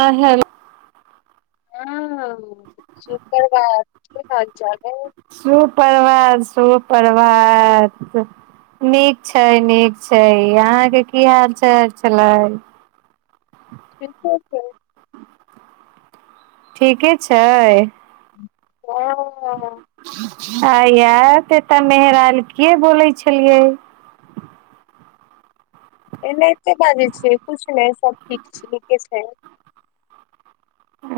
ह [unintelligible] हेलो हँ सुभपरभात [unintelligible] ख छैै सुपरवात सुपवात नीक छै नीक छै अहाँ के की हाल चाल छलै ठीके छै ठीके छै ओ ह या त त मेहराल कीयै बोलै छलियै एनाहिते बाजै छियै कुछ ने सब ठीक छियै के छै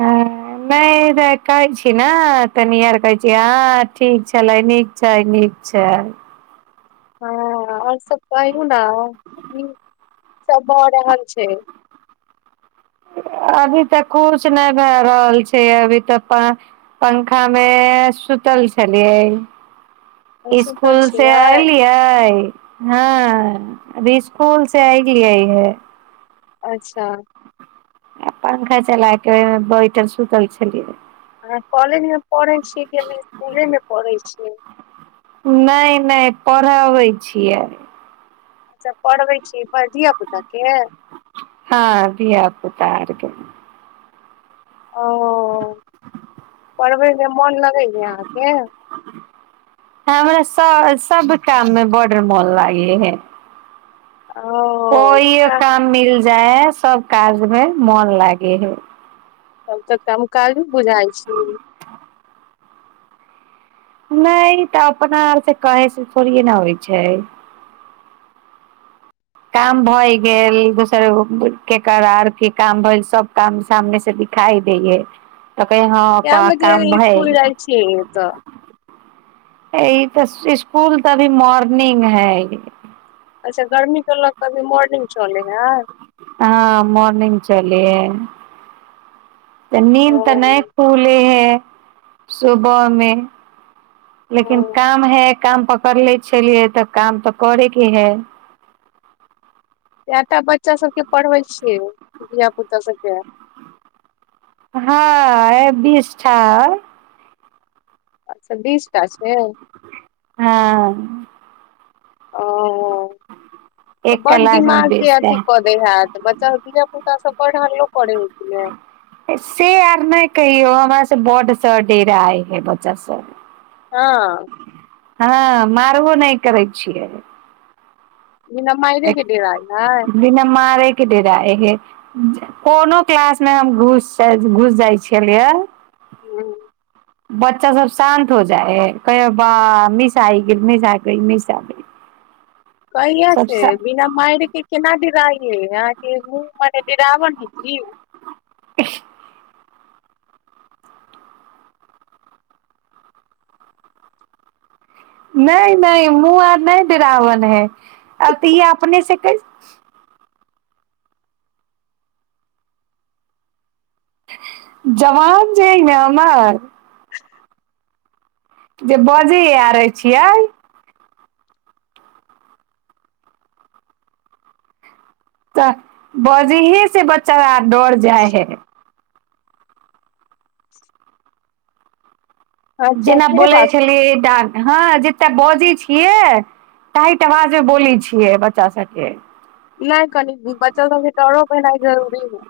आ नहि तऽ कहै छी ने तनी आर कहै छी हँ ठीक छलै नीक छै नीक छै हँ आओर सब कहि ने की सब भऽ रहल छै अभी तऽ कछ नहि भए रहल छै अभी तऽ पा पंखा मे सुतल छलियै सुतल इसकुल से छियै ऐलियै हँ अभी इसकुल से अइलियै है अच्छा आ पंखा चला के बैटल सुतल छेलिय ह कॉलेज मे पढ़े छीयै किभी इसकुले मे पढ़े छीयै नहि नहि पढ़बै छियै अच्छा पढ़बै छी धीया पुता के? हँ धिया पुता के। ओ [inaudible] पढ़बैमे मोन लगैय अहाँके? हमरा सभ सभ काम में बड मन लागे हे ओ कोएयो का- काम मिलि जाय है, सभ काजमे मोन लागै हे। तब तऽ काम काज बुझाइ छी। नहि तऽ अपना आरसँ कहैसँ थोड़े ने होइ छै। काम भऽ गेल, दोसर केकर आओर की काम भऽ गेल सभ। काम सामनेसँ दिखाई दै है। [inaudible] त कइहो हँ कै बजे स्कूल जाइ छै त? य तऽ स्कूल तऽ अभी मॉर्निंग है। अच्छा, गर्मीके लऽ कऽ अभी मोर्निंग चले है। हँ मॉर्निंग चलि ह तऽ नींद ओ तऽ नहि खुले हे सुबह मे लेकिन ओ काम है, काम पकड़ ले छलियै तऽ काम तऽ करैके है। कएटा बच्चा सभके पढ़बै छियै, धियपुता सभके। हँ, बीस टा अच्छा, बीस टा छै? हँ ओ तऽ एक बड़ क्लास मे दिमागके बीस अथी टा कऽ देय हत बच्चा, धिय पुता सभ बढ़ि हलो करै ह ने। से आर नहि कहियौ, हमरासँ बड़सँ डेरा आय है बच्चा सभ। हँ हँ, मारबो नहि करै छियै। बिना माइरे के डेराइ है बिना मारे। के डेराइ छै? कोनो क्लासमे हम घुस घुस जाइ छलियै। हँ बच्चा सभ शान्त भऽ जाइ है, कहै बाऽ, मिस आइ गेल, मिस आ गेल, मिस आ गेल। बढिया से बिना मार? के केना डेराइ, अहाँके मुँह मने रावण हे। [inaudible] नहि नहि, मुँह आर नहि, डेरावन है, आब तऽ ई अपनेसँ कै। जवान जे अइ ने, हमर। जे बजै आर छियै। तऽ बजहेसे बच्चा आब डर जाइ हे। [inaudible] अच्छा जेना से बोलै बात छै छलियै, डन। हँ, जेतऽ बजै छियै, टाइट आवाजमे बोली छियै बच्चा सभके। नहि, कनि बच्चा सभके डरो भेनाइ जरूरी हइ।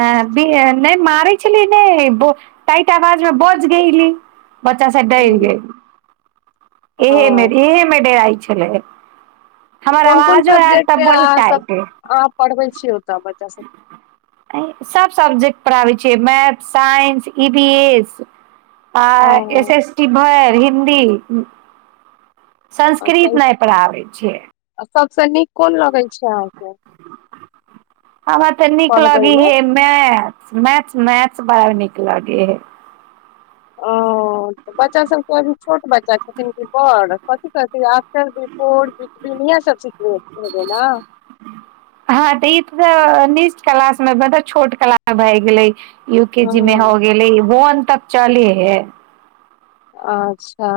अ नहि, मारै छली नहि, टाइट आवाजमे बजली। बच्चा सभ डरि हय गेल, इहेमे ह इहेमे डराइ छलै। हमर कोन कोन आवाजो आर तऽ सब्जेक्ट बड़ अहाँ सभ टाइट पढ़बै छियै, ओतऽ बच्चा सभके? सभ सब्जेक्ट पढ़ाबै छियै, math, science, E B S. आ एस ओ एस टी कहे है आ हिन्दी। अच्छा संस्कृत ई नहि पढ़ाबै छियै। सबसँ नीक कोन लगय छै अहाँके आब एत्ते तऽ नीक पढ़बै लागी मे हे मैथ्स मैथ्स मैथ्स बड़ा नीक लगे है ओ तऽ बच्चा सबके अभी छोट बच्चा छथिन कि बड़ कथि कहथि आ [unintelligible] सिखबे हेबै ने हँ तऽ ई त नीस्ट क्लास मे मलब छोट कलास भए गेलै यू के जी मे हो हँ गेलै वन तक चली है अच्छा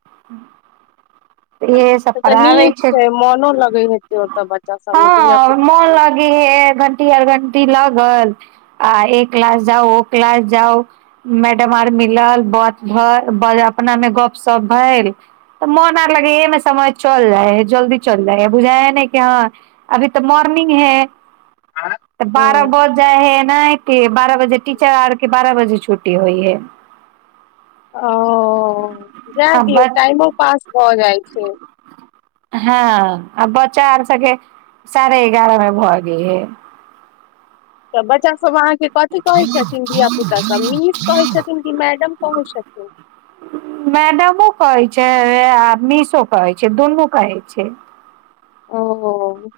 [inaudible] इहे सब से तऽ पढ़ाबै नीक छै मोनो लगे हेते ओतऽ बच्चा सब सबमे धिया हँ पुता मोन लगै हइ घण्टी आर घण्टी लागल आ एक क्लास जाउ ओ क्लास जाउ मैडम आर मिलल बात भ अपना मे गपशप भेल तऽ मोन आर लगे ह एहि मे समय चल जाय है जल्दी चल जाय है बुझा है न कि हँ अभी तऽ मॉर्निंग है तऽ बाद हँ बज जाइ है न के बारह बजे टीचर आर के बारह बजे छुट्टी होइ है ओ जाय आ दियौ बच टाइमो पास भऽ जाइ छै हँ आ बच्चा आर सबके साढ़े एगारह मे भऽ गेलय हे तऽ बच्चाभ अहाँके कथी कहैत छथिन धिया पुतासभ मिस कहै छथिन की मैडम कहय छथिन मैडमो कहैत छै आ मिशो कहैत छै दुनू कहैत छै ओ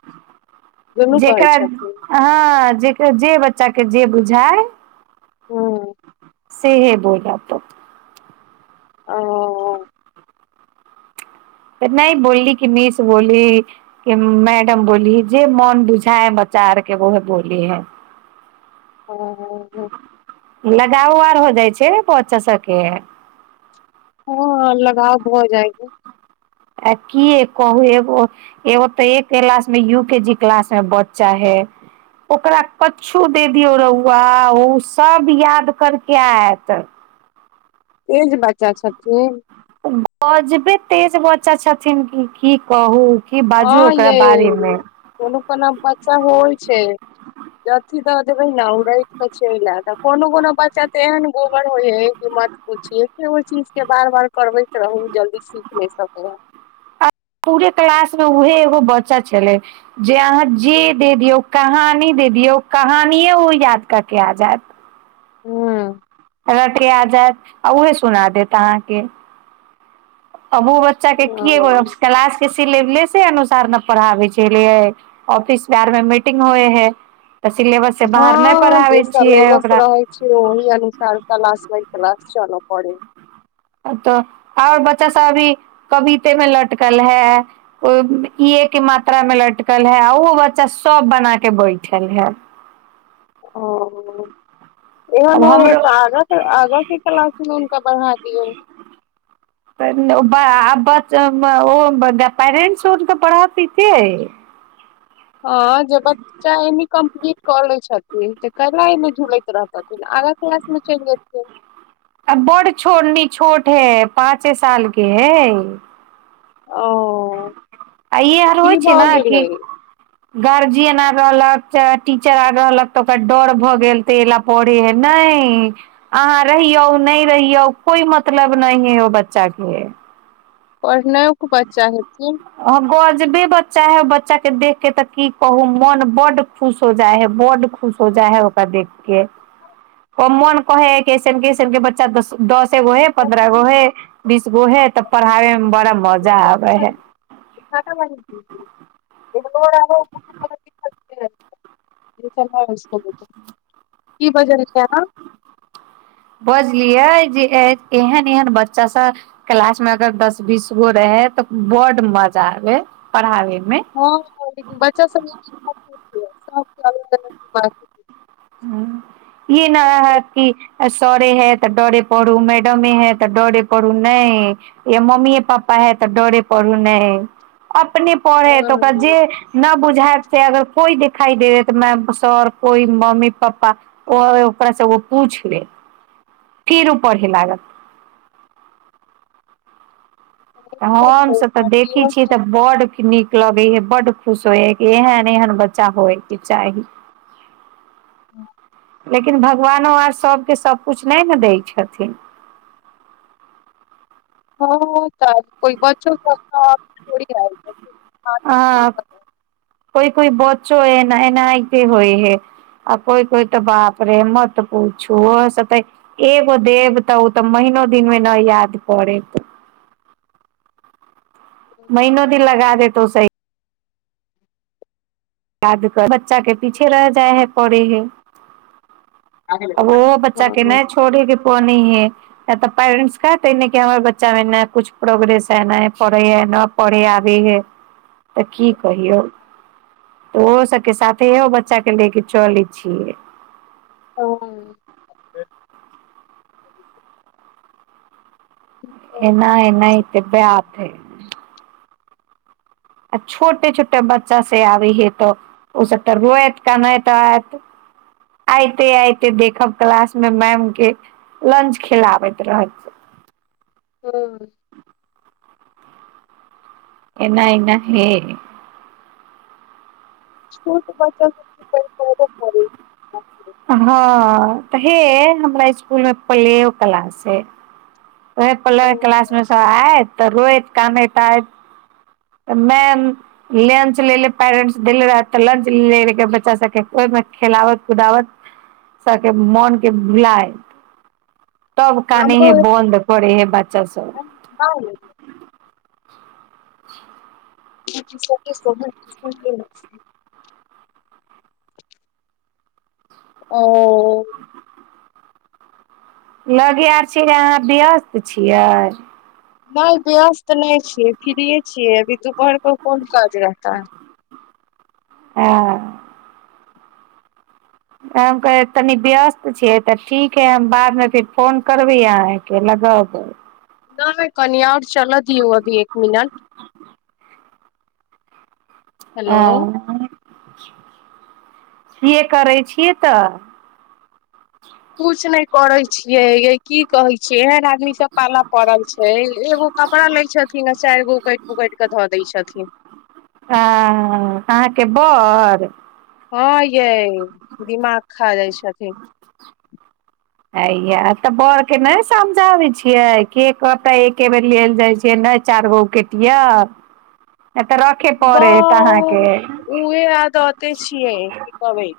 दुनू कहै जेकरा छथिन हँ जे जे बच्चाके जे बुझाय हँ सेहे बोलत ओ तऽ नहि बोलली की मीस बोली के मैडम बोली ही जे मोन बुझाय है बच्चा आर के वहे बोली है हँ लगावो आर हो जाइ छै बच्चा सबके हँ लगाव भऽ जाए छै आ कि कहु एगो एगो तऽ एक क्लास मे यू के जी क्लास मे बच्चा है ओकरा कछु दे दियौ रौआ ओ सब याद करके आयत तेज बच्चा छथिन गजबे तेज बच्चा छथिन की की कहू कि बाजू हँ ओकरा यै बारे मे कोनो कोनो बच्चा होइ छै जथी तऽ न ओराति छै ल त कोनो कोनो बच्चा तऽ एहन गोबर होइ कत ओछि ह ओहि चीजके बार बार करबैत रहू जल्दी सीख नहि सकै हए पूरे क्लास मे उहे एगो बच्चा छलै जे अहाँ जे दे दियौ कहानी दे दियौ कहानि ओ याद कऽ के आ जायत हँ रटिया जायत आ उहे सुना देत अहाँके अब ओ बच्चा के क एगो क्लास के सिलेबसे अनुसार ने पढ़ाबै छलेे ऑफिस ब आरमे मीटिंग होइ है तऽ सिलेबस से बाहर नहि पढ़ाबै छियै ओकरा [unintelligible] ओ ई अनुसार क्लस बाय क्लस चलो पड़े तऽ आओर बच्चा सब अभी कबिते मे लटकल है ओ इए के मात्रा मे लटकल हे आ ओहो बच्चा सभ बना के बैठल हे ओ अब एन ओ हमरो त आग आगा के क्लास मे उनका बढ़ा दियौ चऽ, ओ पैरेंट्स ओकरा पढ़बै। हँ, जे बच्चा एहिमे कम्प्लीट कऽ ले छथिन तऽ कला एहिमे झुलैत रहत। आगा क्लासमे चलि जेतियै। आ बड़ छोट है, पाँचे सालके है। ओ आइयो आर की होइ छै भऽ ने की? गेलै गार्जियन आ रहलक चाही, टीचर आ रहलक तऽ ओकर डर भऽ गेल। तेला पढ़ै नहि। अहाँ रहियौ नहि रहियौ, कोइ मतलब नहि हे ओ बच्चाके। पढ़नाइयो खऽ बच्चा हेथिन। हँ, गजबे बच्चा छै बच्चा, देख कऽ तऽ की कहू, मोन बड्ड खुश हो जाइ है, बड़ खुश हो जाइ है ओकरा देख के। ओ मोन कहैए, कइसन कइसन के बच्चा दसगो है, पन्द्रहगो है। बीसगो हे तऽ पढ़ाबैमे बड़ा मजा आबै है। रो [unintelligible] क बजल बजलियै जे एहन एहन बच्चा सभ। क्लासमे अगर दस बीसगो रहै तऽ बड़ मजा आबै पढ़ाबैमे। हँ लेकिन बच्चा सभ सभ अलग अलग बात हँ, ई नहि ह कि। सर छै तऽ डरे पढ़ू, मैडम छै तऽ डरे पढ़ू नहि। या मम्मी पापा छै तऽ डरे पढ़ू ने, अपने पढ़ऽ ह तऽ ओकरा हँ जे। न बुझायब से अगर कोइ दिखाई दे तऽ मैडम, सर, कोइ मम्मी। पप्पा, ओकरासँ ओ पूछ ले, फेर ओ पढ़ै लागल। ठीक है, हमसभ तऽ देखै गार्जियनो छियै के। तऽ बहुत नीक लगै हऽ, बड़ खुश होइ हऽ, किहन एहन बच्चा होइ कि चाही। ह [inaudible] लेकिन भगवानो आर सभके सभकिछु नहि ने दै छथिन। हँ तऽ कोनो बच्चो तऽ अपना आप छोड़ी आय। आ कोइ कोइ बच्चो एना एना के होइ हे। आ कोइ कोइ तऽ बाप रे, मतऽ पूछु से तऽ। एगो देब तऽ ओ तऽ महिना दिनमे न याद पड़ै। महिनो दिन लगा देतौ स याद करऽ, बच्चाके पीछे रहि जाय है, पड़ै हय। आब ओ बच्चाके हँ नहि छोड़ैके पोनी है। यऽ तऽ पेरेंट्स कहै छै ने कि हमर बच्चामे किछु प्रोग्रेस है, न है, पढ़ै न पढ़ै, आबै है। [inaudible] तऽ की कहियौ? तऽ ओहो सभके साथे इहो बच्चाके लऽ कऽ चलैत छियै। ओ ह [inaudible] एना एना हऽ तऽ बथे। आ छोटे छोटे बच्चा से आबै हे तऽ ओसभ तऽ रोत कनैत आयत। आइते आइते देखब क्लासमे मैमके। लंच खुआबैत रहैत छै। हँ एना एना हे तऽ बचल करऽ पड़ै। छै। हँ तऽ हे, हमरा इसकुलमे प्ले क्लास ह। ओहि प्ले तो क्लासमे सभ आयत तऽ रोत कनैत तऽ मैम। लंच लेलेे पेरेंटस देले रहै तऽ लंच ले रह बच्चा सबके ओहिमे खेलाबत कुदावत सबके मोन के भुलाय तब काने हमरो हेय बन्द करे हेय बच्चा सब [unintelligible] [unintelligible] ओ लगे आर छिय जे अहाँ व्यस्त छियै नहि व्यस्त नहि छियै फ्रिये छियै अभी दुपहर क कोन काज रहता है ह हम कहिये तनी व्यस्त छियै तऽ ठीक है हम बादमे फिर फोन करबै अहाँ के अगैबे नय कनी आओर चलअ दियो अभी एक मिनट अ हेलो सीए करै छिय तऽ कुछ नहि करै छियै ये की कहै छियै एहन आदमी सँ पाला पड़ल छै एगो कपड़ा लै छथिन आ चारि गो उकटि पकटि के धऽ दै छथिन ह अहाँके बड़ हँ यै दिमाग खा जाइ छथिन हया तऽ बड़ के नहि समझाबै छियै के कपड़ा एके बेर लेल जय छियै नय चारि गो उटियो [inaudible] ए तऽ रखे पड़ेत अहाँके बौह उहे आदते छियै की कहबै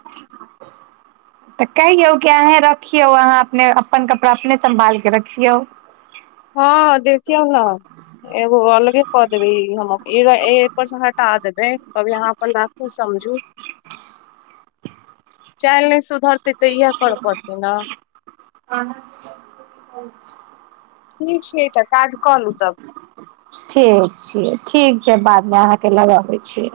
तऽ कहियौ कि अहे रखियौ अहाँ अपने अपन कपड़ा अपने सम्भालके रखियौ हँ देखियो न एगो अलगे कऽ देबै हम अप इ ऐय पर से हटा देबै कभी अहाँ अपन राखु समझू चाइल नय सु धरतै तऽ इएह करऽ पड़तै ने [unintelligible] ठीक छै तऽ काज कलू तब ठीक छियै ठीक छै बादमे अहाँके लगबै छियै